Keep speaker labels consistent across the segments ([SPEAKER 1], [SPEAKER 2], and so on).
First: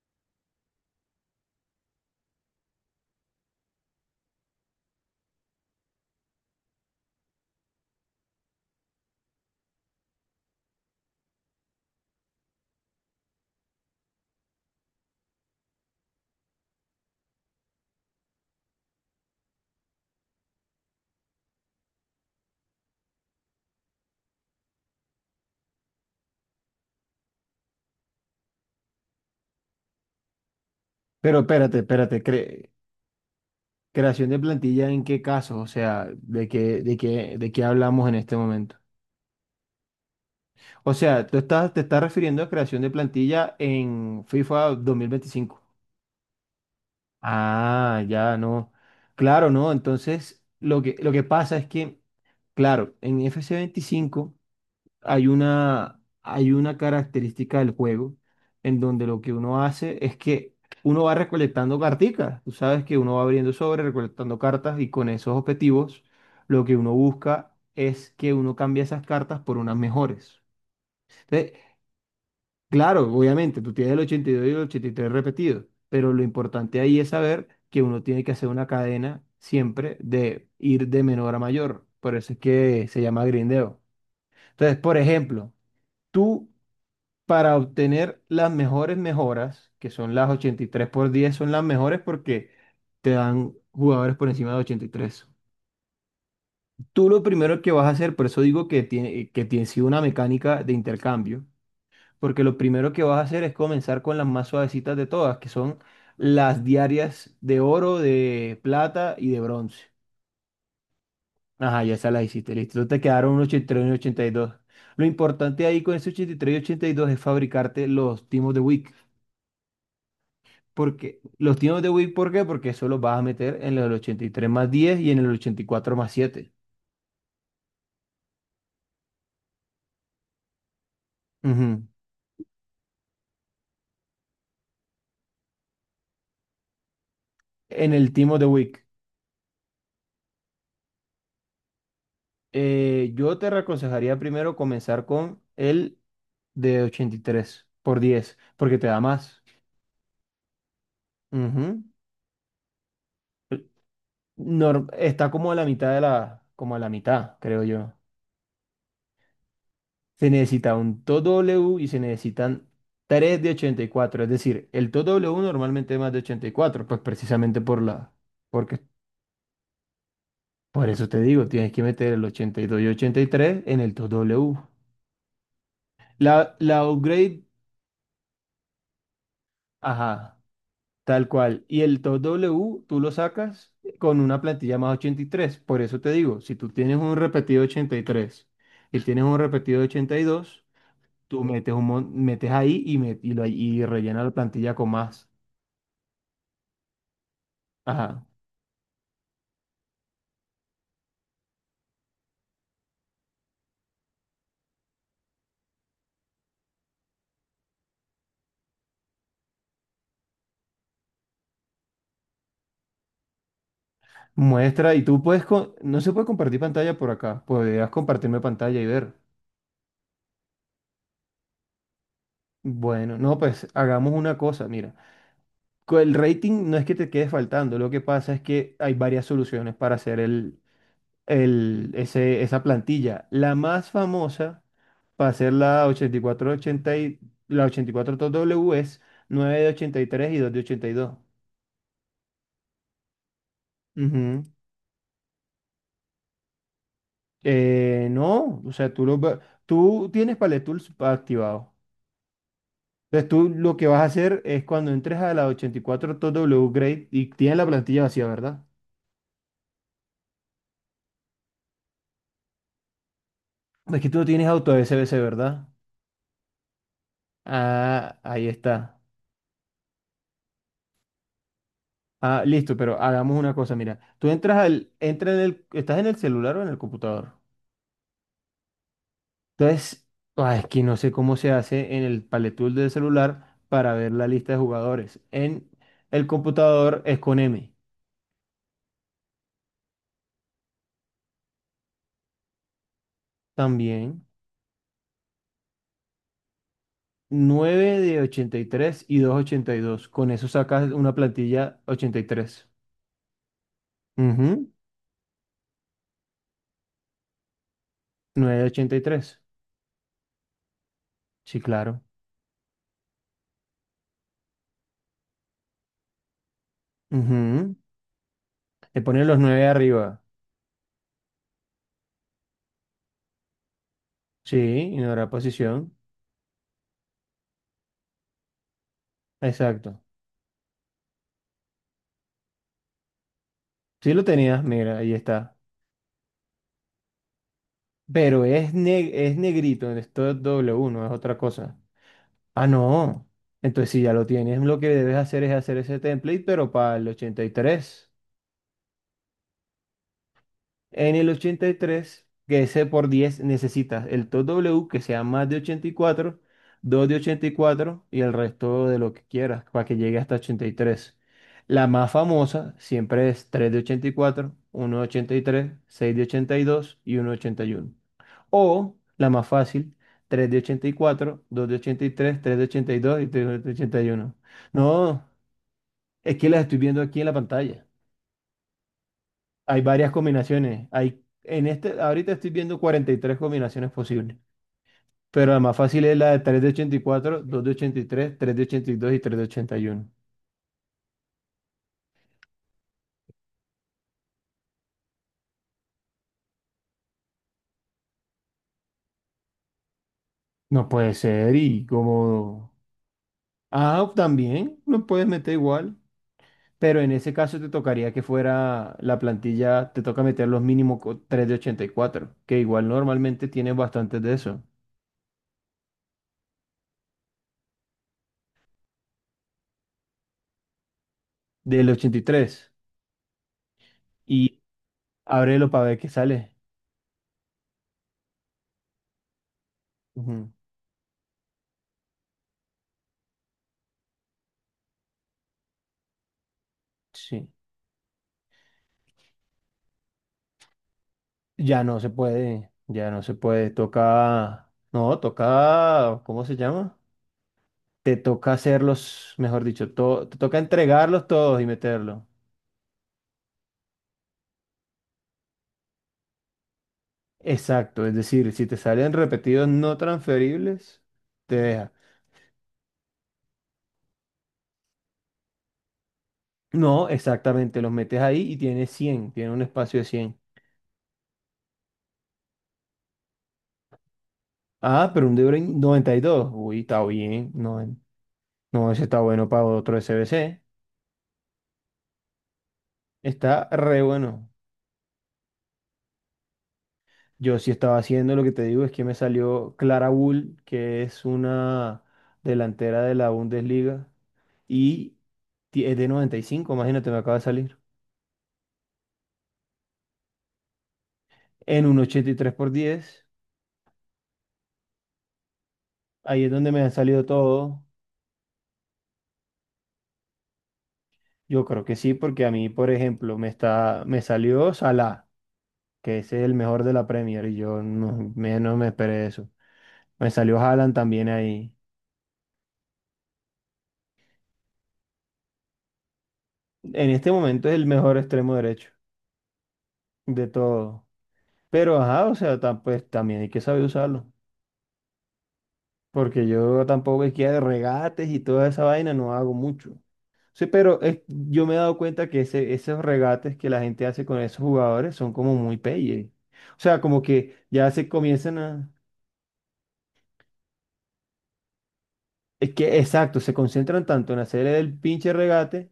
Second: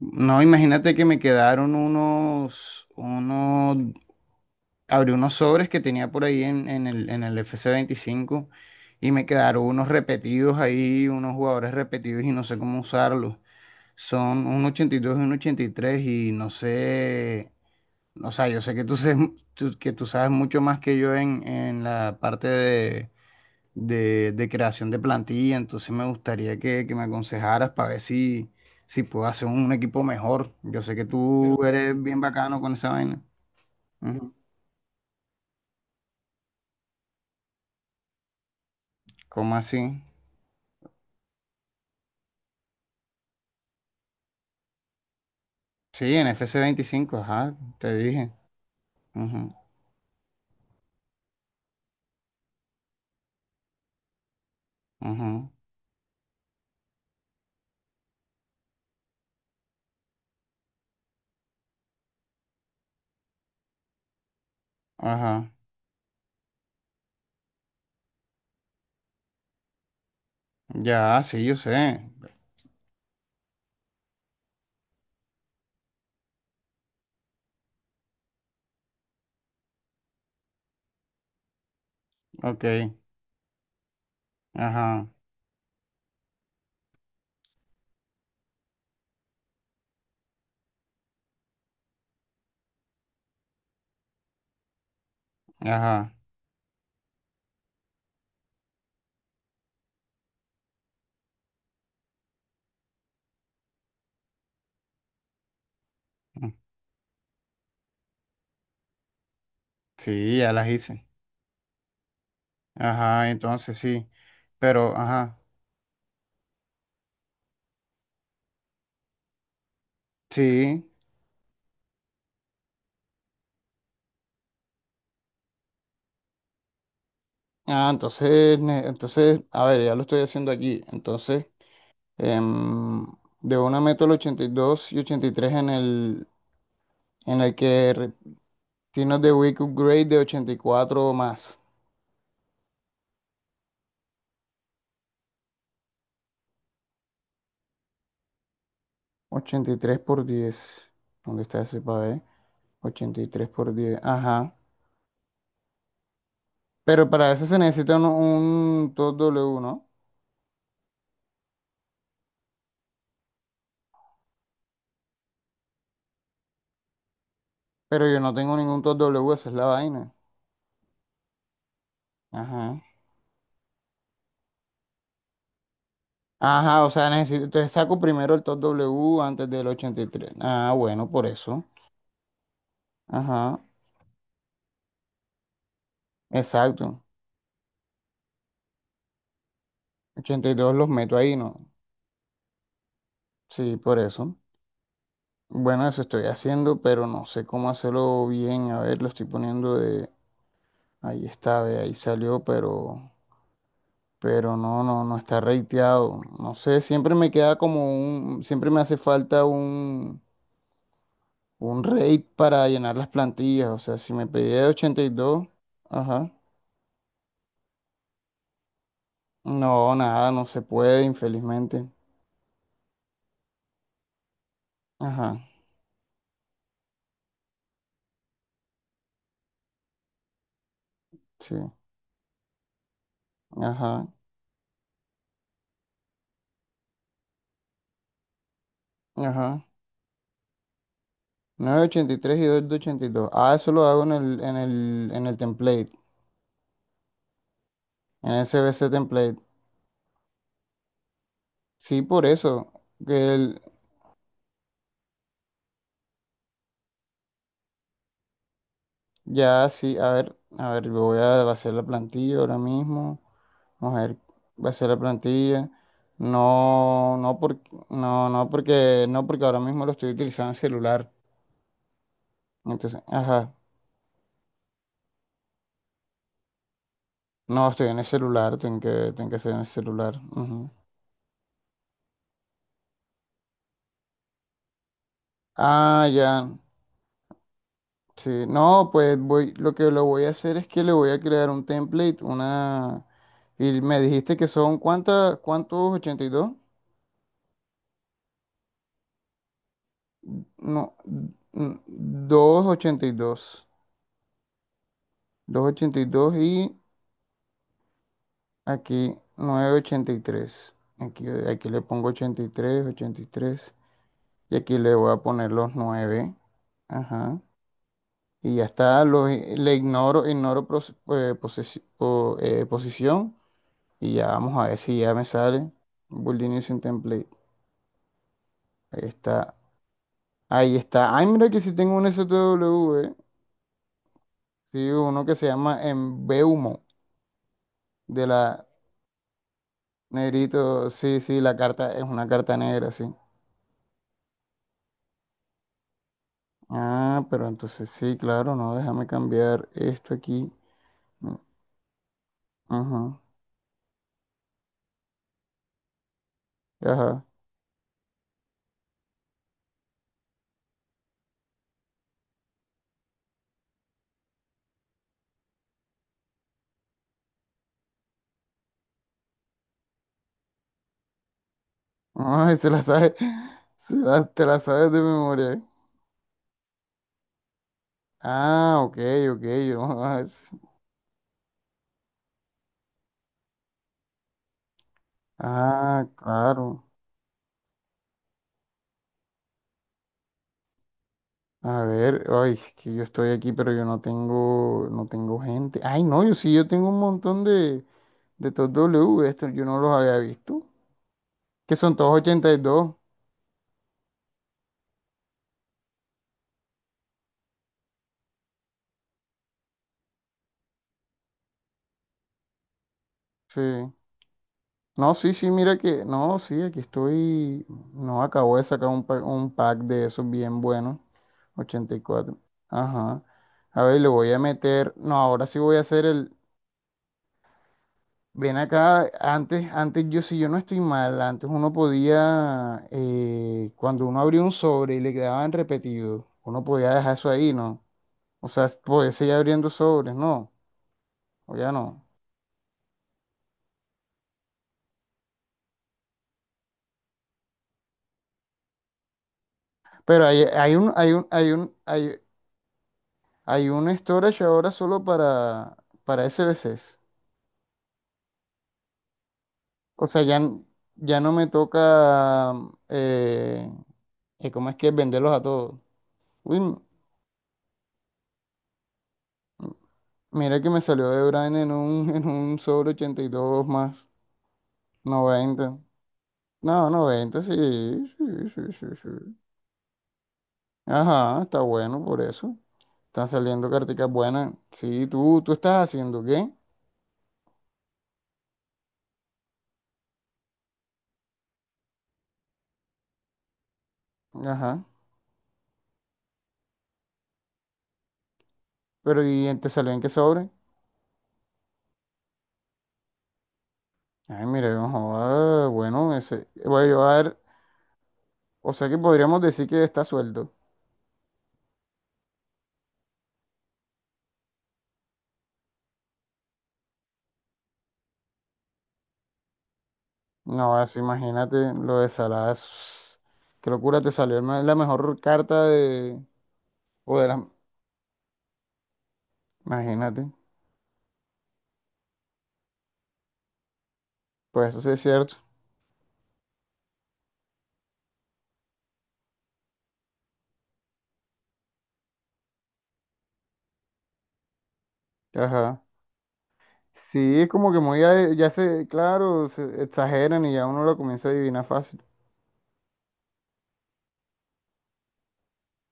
[SPEAKER 1] No, imagínate que me quedaron unos, abrí unos sobres que tenía por ahí en el fc veinticinco y me quedaron unos repetidos ahí, unos jugadores repetidos y no sé cómo usarlos. Son un ochenta y dos y un 83 y tres y no sé, o sea, yo sé que que tú sabes mucho más que yo en, en la parte de creación de plantilla, entonces me gustaría que me aconsejaras para ver si, si puedo hacer un equipo mejor. Yo sé que
[SPEAKER 2] Pero
[SPEAKER 1] tú. Pero,
[SPEAKER 2] espérate,
[SPEAKER 1] eres
[SPEAKER 2] espérate,
[SPEAKER 1] bien bacano con esa vaina.
[SPEAKER 2] creación
[SPEAKER 1] Ujú.
[SPEAKER 2] de plantilla ¿en qué caso? O sea, de qué hablamos en este momento?
[SPEAKER 1] ¿Cómo así?
[SPEAKER 2] O sea, te estás refiriendo a creación de plantilla en FIFA 2025?
[SPEAKER 1] Sí, en F C veinticinco, ajá, te
[SPEAKER 2] Ah,
[SPEAKER 1] dije.
[SPEAKER 2] ya, no. Claro,
[SPEAKER 1] Ujú,
[SPEAKER 2] no. Entonces, lo que pasa es que, claro, en FC 25
[SPEAKER 1] ujú,
[SPEAKER 2] hay una característica del juego en donde lo que uno hace es que uno va recolectando carticas. Tú sabes que uno va abriendo sobre, recolectando cartas y con esos
[SPEAKER 1] ajá.
[SPEAKER 2] objetivos lo que uno busca es que uno cambie esas cartas por unas mejores.
[SPEAKER 1] Ya, sí, yo
[SPEAKER 2] Entonces,
[SPEAKER 1] sé.
[SPEAKER 2] claro, obviamente, tú tienes el 82 y el 83 repetidos, pero lo importante ahí es saber que uno tiene que hacer una cadena siempre de ir de menor a mayor. Por eso es
[SPEAKER 1] Ok,
[SPEAKER 2] que se llama grindeo. Entonces, por
[SPEAKER 1] ajá,
[SPEAKER 2] ejemplo, tú, para obtener las mejores mejoras, que son las 83 por 10, son las mejores porque te dan jugadores por encima de 83.
[SPEAKER 1] ajá.
[SPEAKER 2] Tú lo primero que vas a hacer, por eso digo que tiene sido una mecánica de intercambio, porque lo primero que vas a hacer es comenzar con las más suavecitas de todas, que son
[SPEAKER 1] Mm,
[SPEAKER 2] las diarias de oro, de plata y de bronce.
[SPEAKER 1] sí, ya las hice.
[SPEAKER 2] Ajá, ya esas las hiciste, listo. Entonces te
[SPEAKER 1] Ajá,
[SPEAKER 2] quedaron un 83 y
[SPEAKER 1] entonces
[SPEAKER 2] tres y un
[SPEAKER 1] sí.
[SPEAKER 2] 82.
[SPEAKER 1] Pero,
[SPEAKER 2] Lo
[SPEAKER 1] ajá,
[SPEAKER 2] importante ahí con ese 83 y 82 es fabricarte los timos de week.
[SPEAKER 1] sí.
[SPEAKER 2] Porque los tiempos de Wii, ¿por qué? Porque eso los vas a meter en el 83 más 10 y en el 84 más 7.
[SPEAKER 1] Ah, entonces, a ver, ya lo estoy haciendo aquí. Entonces,
[SPEAKER 2] Ujú.
[SPEAKER 1] em, de una Metal 82 y 83 en el, en el
[SPEAKER 2] En
[SPEAKER 1] que
[SPEAKER 2] el
[SPEAKER 1] re-
[SPEAKER 2] Team of the Week.
[SPEAKER 1] tienes de Weak Upgrade de 84 o más.
[SPEAKER 2] Yo te aconsejaría primero comenzar con el de 83 por 10 porque te da más.
[SPEAKER 1] 83 por 10. ¿Dónde está ese
[SPEAKER 2] Ujú.
[SPEAKER 1] para ver? 83 por 10. Ajá.
[SPEAKER 2] Está como a la mitad de la, como a la
[SPEAKER 1] Pero para
[SPEAKER 2] mitad,
[SPEAKER 1] eso se
[SPEAKER 2] creo yo.
[SPEAKER 1] necesita un TOS W, ¿no?
[SPEAKER 2] Se necesita un TOW W y se necesitan 3 de 84. Es decir, el TOW W normalmente es más de 84, pues precisamente por
[SPEAKER 1] Pero
[SPEAKER 2] la,
[SPEAKER 1] yo no tengo
[SPEAKER 2] porque.
[SPEAKER 1] ningún TOS W, esa es la vaina.
[SPEAKER 2] Por eso te digo, tienes que meter el ochenta y
[SPEAKER 1] Ajá.
[SPEAKER 2] dos y 83 en el 2W. La,
[SPEAKER 1] Ajá,
[SPEAKER 2] la
[SPEAKER 1] o sea,
[SPEAKER 2] upgrade,
[SPEAKER 1] necesito, entonces saco primero el TOS W antes del 83.
[SPEAKER 2] ajá,
[SPEAKER 1] Ah, bueno, por
[SPEAKER 2] tal
[SPEAKER 1] eso.
[SPEAKER 2] cual. Y el 2W tú lo
[SPEAKER 1] Ajá,
[SPEAKER 2] sacas con una plantilla más 83. Por eso te digo, si tú tienes
[SPEAKER 1] exacto.
[SPEAKER 2] un repetido 83 y tienes un repetido 82,
[SPEAKER 1] 82 los meto ahí,
[SPEAKER 2] tú
[SPEAKER 1] ¿no?
[SPEAKER 2] metes, un, mon- metes ahí
[SPEAKER 1] Sí,
[SPEAKER 2] y
[SPEAKER 1] por
[SPEAKER 2] rellena la
[SPEAKER 1] eso.
[SPEAKER 2] plantilla con más.
[SPEAKER 1] Bueno, eso estoy haciendo, pero no sé cómo hacerlo
[SPEAKER 2] Ajá.
[SPEAKER 1] bien. A ver, lo estoy poniendo de... Ahí está, de ahí salió, pero... Pero no está rateado. No sé, siempre me queda como un... Siempre me hace falta un... Un rate para llenar las plantillas. O sea, si me pedía de
[SPEAKER 2] Muestra y
[SPEAKER 1] 82,
[SPEAKER 2] no se puede
[SPEAKER 1] ajá.
[SPEAKER 2] compartir pantalla por acá. Podrías compartirme pantalla y ver.
[SPEAKER 1] No, nada, no se puede, infelizmente.
[SPEAKER 2] Bueno, no, pues hagamos una cosa, mira.
[SPEAKER 1] Ajá,
[SPEAKER 2] El rating no es que te quede faltando, lo que pasa es que hay varias soluciones para hacer
[SPEAKER 1] sí.
[SPEAKER 2] esa plantilla. La más
[SPEAKER 1] Ajá,
[SPEAKER 2] famosa para hacer la 8480 y cuatro ochenta y, la 84W es 9
[SPEAKER 1] ajá.
[SPEAKER 2] de 83 y 2 de 82.
[SPEAKER 1] 9.83 y 2.82. Ah, eso lo hago en el,
[SPEAKER 2] Ujú.
[SPEAKER 1] en el, en el template.
[SPEAKER 2] Eh,
[SPEAKER 1] En
[SPEAKER 2] no, o
[SPEAKER 1] SBC
[SPEAKER 2] sea,
[SPEAKER 1] template.
[SPEAKER 2] tú tienes Palette Tools activado.
[SPEAKER 1] Sí, por eso.
[SPEAKER 2] Entonces
[SPEAKER 1] Que
[SPEAKER 2] tú
[SPEAKER 1] el-
[SPEAKER 2] lo que vas a hacer es cuando entres a la 84W Grade y tienes la plantilla vacía, ¿verdad?
[SPEAKER 1] ya sí, a ver, yo voy a vaciar la plantilla ahora mismo. Vamos
[SPEAKER 2] Es
[SPEAKER 1] a
[SPEAKER 2] que
[SPEAKER 1] ver,
[SPEAKER 2] tú no tienes auto
[SPEAKER 1] vaciar la
[SPEAKER 2] SBC, ¿verdad?
[SPEAKER 1] plantilla. No, no porque,
[SPEAKER 2] Ah,
[SPEAKER 1] no,
[SPEAKER 2] ahí
[SPEAKER 1] no
[SPEAKER 2] está.
[SPEAKER 1] porque, no porque ahora mismo lo estoy utilizando en celular.
[SPEAKER 2] Ah, listo, pero
[SPEAKER 1] Entonces,
[SPEAKER 2] hagamos
[SPEAKER 1] ajá.
[SPEAKER 2] una cosa, mira. Tú entras al, entra en el, ¿estás en el celular o en el computador?
[SPEAKER 1] No, estoy en el celular, tengo que hacer en el
[SPEAKER 2] Entonces,
[SPEAKER 1] celular.
[SPEAKER 2] ah, es
[SPEAKER 1] Ujú.
[SPEAKER 2] que no sé cómo se hace en el Palette Tool del celular para ver la lista de jugadores. En
[SPEAKER 1] Ah,
[SPEAKER 2] el
[SPEAKER 1] ya.
[SPEAKER 2] computador es con M.
[SPEAKER 1] Sí. No, pues voy, lo que lo voy a hacer es que le voy a crear un template, una. Y me
[SPEAKER 2] También
[SPEAKER 1] dijiste que son ¿cuántos? Ochenta y dos.
[SPEAKER 2] 9 de 83 y dos de 82. Con eso sacas
[SPEAKER 1] No,
[SPEAKER 2] una
[SPEAKER 1] n-
[SPEAKER 2] plantilla 83.
[SPEAKER 1] 282. Ochenta y dos,
[SPEAKER 2] Ujú.
[SPEAKER 1] doscientos ochenta y dos y
[SPEAKER 2] 9 de ochenta y
[SPEAKER 1] aquí
[SPEAKER 2] tres.
[SPEAKER 1] novecientos ochenta y tres. Aquí,
[SPEAKER 2] Sí,
[SPEAKER 1] aquí le
[SPEAKER 2] claro.
[SPEAKER 1] pongo ochenta y tres. Ochenta y tres y aquí le voy a poner los nueve. Ajá.
[SPEAKER 2] Ujú.
[SPEAKER 1] Y ya
[SPEAKER 2] Le
[SPEAKER 1] está,
[SPEAKER 2] pones los 9
[SPEAKER 1] le
[SPEAKER 2] arriba.
[SPEAKER 1] ignoro, posición. Y ya
[SPEAKER 2] Sí,
[SPEAKER 1] vamos a ver si ya me
[SPEAKER 2] ignorar
[SPEAKER 1] sale.
[SPEAKER 2] posición.
[SPEAKER 1] Building sin template. Ahí está.
[SPEAKER 2] Exacto.
[SPEAKER 1] Ahí está. Ay, mira que si tengo un STW, eh.
[SPEAKER 2] Sí lo tenías,
[SPEAKER 1] Sí,
[SPEAKER 2] mira, ahí
[SPEAKER 1] uno que se
[SPEAKER 2] está.
[SPEAKER 1] llama Embeumo, de
[SPEAKER 2] Pero
[SPEAKER 1] la...
[SPEAKER 2] es negrito, esto es doble
[SPEAKER 1] Negrito,
[SPEAKER 2] uno, es
[SPEAKER 1] sí,
[SPEAKER 2] otra
[SPEAKER 1] sí, la
[SPEAKER 2] cosa.
[SPEAKER 1] carta es una carta
[SPEAKER 2] Ah,
[SPEAKER 1] negra, sí.
[SPEAKER 2] no. Entonces, si ya lo tienes, lo que debes hacer es hacer ese template, pero para el
[SPEAKER 1] Ah,
[SPEAKER 2] ochenta
[SPEAKER 1] pero
[SPEAKER 2] y
[SPEAKER 1] entonces
[SPEAKER 2] tres.
[SPEAKER 1] sí, claro, no, déjame cambiar esto aquí.
[SPEAKER 2] En el
[SPEAKER 1] Mm,
[SPEAKER 2] 83, que ese por
[SPEAKER 1] ajá,
[SPEAKER 2] 10 necesitas el top W que sea más de 84, 2 de
[SPEAKER 1] ajá.
[SPEAKER 2] 84 y cuatro y el resto de lo que quieras para que llegue hasta 83. La más famosa siempre es 3 de 84, uno de 83, 6 de 82 y dos y uno de 81. O la más fácil, 3 de 84, 2 de 83, tres
[SPEAKER 1] Ay,
[SPEAKER 2] tres de
[SPEAKER 1] se la sabe,
[SPEAKER 2] 82 y dos y tres de 81.
[SPEAKER 1] te la sabes de
[SPEAKER 2] No,
[SPEAKER 1] memoria.
[SPEAKER 2] es que las estoy viendo aquí en la pantalla.
[SPEAKER 1] Ah, ok, ok, yo.
[SPEAKER 2] Hay varias combinaciones. Ahorita estoy viendo 43 combinaciones posibles. Pero la más fácil
[SPEAKER 1] Ah,
[SPEAKER 2] es la de 3 de
[SPEAKER 1] claro.
[SPEAKER 2] 84, 2 de 83, tres de 82 y tres de 81.
[SPEAKER 1] A ver, ay, es que yo estoy aquí, pero yo no tengo, no tengo gente. Ay, no, yo sí, yo tengo un montón de estos W, estos yo no los había visto.
[SPEAKER 2] No puede ser.
[SPEAKER 1] ¿Que
[SPEAKER 2] Y
[SPEAKER 1] son todos ochenta y
[SPEAKER 2] como.
[SPEAKER 1] dos?
[SPEAKER 2] Ah, también lo puedes meter igual. Pero en ese caso te tocaría que fuera la plantilla, te toca meter los mínimos, 3 de 84, que igual normalmente tienes
[SPEAKER 1] Sí.
[SPEAKER 2] bastantes de eso,
[SPEAKER 1] No, sí, sí, mira que, no, sí, aquí estoy, no, acabo de sacar un pack de esos bien buenos,
[SPEAKER 2] del
[SPEAKER 1] ochenta y cuatro.
[SPEAKER 2] 83.
[SPEAKER 1] Ajá. A ver, le voy a
[SPEAKER 2] Y tres. Y
[SPEAKER 1] meter, no, ahora sí
[SPEAKER 2] ábrelo
[SPEAKER 1] voy a
[SPEAKER 2] para ver
[SPEAKER 1] hacer
[SPEAKER 2] qué
[SPEAKER 1] el,
[SPEAKER 2] sale.
[SPEAKER 1] ven acá, si yo
[SPEAKER 2] Ujú.
[SPEAKER 1] no estoy mal, antes uno podía, cuando uno abría un sobre y le quedaban repetidos, uno podía dejar eso
[SPEAKER 2] Sí.
[SPEAKER 1] ahí, ¿no? O sea, podía seguir abriendo sobres, ¿no? O ya
[SPEAKER 2] Ya no
[SPEAKER 1] no.
[SPEAKER 2] se puede, ya no se puede, toca, no, toca, ¿cómo se llama? Te toca hacerlos, mejor dicho,
[SPEAKER 1] Pero
[SPEAKER 2] te toca entregarlos todos y meterlos.
[SPEAKER 1] hay un storage ahora solo para SBCs.
[SPEAKER 2] Exacto, es decir, si te salen repetidos no
[SPEAKER 1] O sea,
[SPEAKER 2] transferibles,
[SPEAKER 1] ya no me
[SPEAKER 2] te deja.
[SPEAKER 1] toca, eh, ¿cómo es que es? ¿Venderlos a todos? Uy, m-
[SPEAKER 2] No, exactamente, los metes ahí y tienes 100, tiene un espacio de 100.
[SPEAKER 1] mira que me salió de Brian en un sobre 82 más
[SPEAKER 2] Ah, pero un De Bruyne
[SPEAKER 1] noventa.
[SPEAKER 2] 92, uy,
[SPEAKER 1] No,
[SPEAKER 2] está
[SPEAKER 1] 90
[SPEAKER 2] bien.
[SPEAKER 1] sí,
[SPEAKER 2] No, no, ese está
[SPEAKER 1] sí.
[SPEAKER 2] bueno para otro SBC,
[SPEAKER 1] Ajá, está bueno por eso. Están
[SPEAKER 2] está
[SPEAKER 1] saliendo
[SPEAKER 2] re
[SPEAKER 1] carticas
[SPEAKER 2] bueno.
[SPEAKER 1] buenas. Sí, tú estás haciendo, ¿qué?
[SPEAKER 2] Yo sí estaba haciendo lo que te digo, es que me salió Clara Bull, que es una delantera de la Bundesliga,
[SPEAKER 1] Ajá.
[SPEAKER 2] y es de 95. Imagínate, me acaba de salir.
[SPEAKER 1] ¿Pero y te salió en qué sobre?
[SPEAKER 2] En un 83 por 10.
[SPEAKER 1] Ay, mira, no joda, bueno,
[SPEAKER 2] Ahí
[SPEAKER 1] ese,
[SPEAKER 2] es donde me
[SPEAKER 1] voy a
[SPEAKER 2] ha salido
[SPEAKER 1] llevar,
[SPEAKER 2] todo.
[SPEAKER 1] o sea que podríamos decir que está suelto.
[SPEAKER 2] Yo creo que sí, porque a mí, por ejemplo, me salió Salah, que es el mejor de la Premier, y yo no me esperé eso. Me salió
[SPEAKER 1] No,
[SPEAKER 2] Haaland
[SPEAKER 1] eso
[SPEAKER 2] también
[SPEAKER 1] imagínate
[SPEAKER 2] ahí.
[SPEAKER 1] lo de Salah. Qué locura, te salió el la mejor carta de...
[SPEAKER 2] En
[SPEAKER 1] O de
[SPEAKER 2] este
[SPEAKER 1] la...
[SPEAKER 2] momento es el mejor extremo derecho
[SPEAKER 1] Imagínate.
[SPEAKER 2] de todo. Pero ajá, o sea, pues también hay que saber usarlo.
[SPEAKER 1] Pues eso sí es cierto.
[SPEAKER 2] Porque yo tampoco es que de regates y toda esa vaina no hago mucho. Sí, pero yo me he dado cuenta que esos regates que la gente hace con esos jugadores son como muy
[SPEAKER 1] Ajá.
[SPEAKER 2] peyes. O sea,
[SPEAKER 1] Sí,
[SPEAKER 2] como
[SPEAKER 1] es
[SPEAKER 2] que
[SPEAKER 1] como que
[SPEAKER 2] ya
[SPEAKER 1] muy...
[SPEAKER 2] se
[SPEAKER 1] ya
[SPEAKER 2] comienzan
[SPEAKER 1] se,
[SPEAKER 2] a.
[SPEAKER 1] claro, se exageran y ya uno lo comienza a adivinar fácil.
[SPEAKER 2] Es que, exacto, se concentran tanto en hacer el pinche regate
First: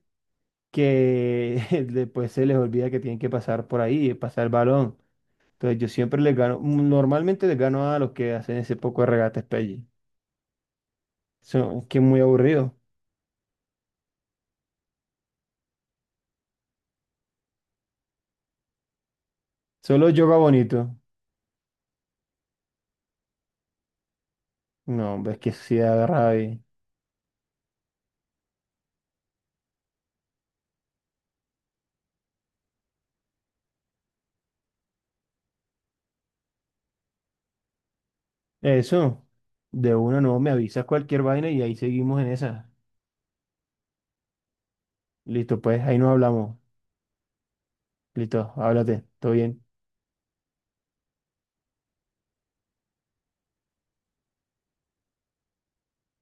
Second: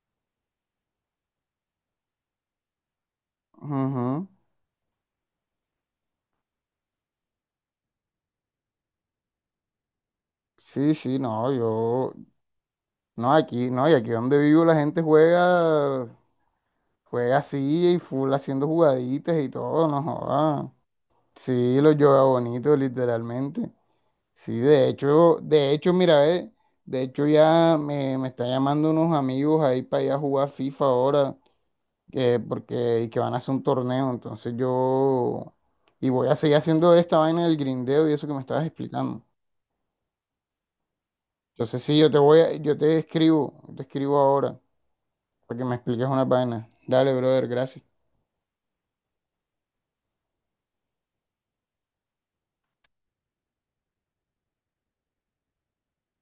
[SPEAKER 2] que después se les olvida que tienen que pasar por ahí,
[SPEAKER 1] Ujú.
[SPEAKER 2] pasar el balón. Entonces yo siempre les gano, normalmente les gano a los que hacen ese poco de regates peyes.
[SPEAKER 1] Sí, sí, no,
[SPEAKER 2] Son, que es
[SPEAKER 1] yo...
[SPEAKER 2] muy aburrido.
[SPEAKER 1] No, aquí, no, y aquí donde vivo la gente juega... Juega así y full haciendo jugaditas y todo, no
[SPEAKER 2] Solo yoga
[SPEAKER 1] joda.
[SPEAKER 2] bonito.
[SPEAKER 1] Sí, lo yoga bonito, literalmente. Sí,
[SPEAKER 2] No, hombre, es que si
[SPEAKER 1] mira,
[SPEAKER 2] agarra ahí.
[SPEAKER 1] de hecho ya me están llamando unos amigos ahí para ir a jugar FIFA ahora, y que van a hacer un torneo, entonces yo, y voy a seguir haciendo esta vaina del grindeo y eso que me estabas
[SPEAKER 2] Eso,
[SPEAKER 1] explicando.
[SPEAKER 2] de una no me avisas cualquier vaina y ahí
[SPEAKER 1] Entonces sí,
[SPEAKER 2] seguimos en esa.
[SPEAKER 1] yo te escribo ahora, para
[SPEAKER 2] Listo,
[SPEAKER 1] que me
[SPEAKER 2] pues ahí
[SPEAKER 1] expliques
[SPEAKER 2] nos
[SPEAKER 1] una
[SPEAKER 2] hablamos.
[SPEAKER 1] vaina. Dale, brother, gracias.
[SPEAKER 2] Listo, háblate, todo bien.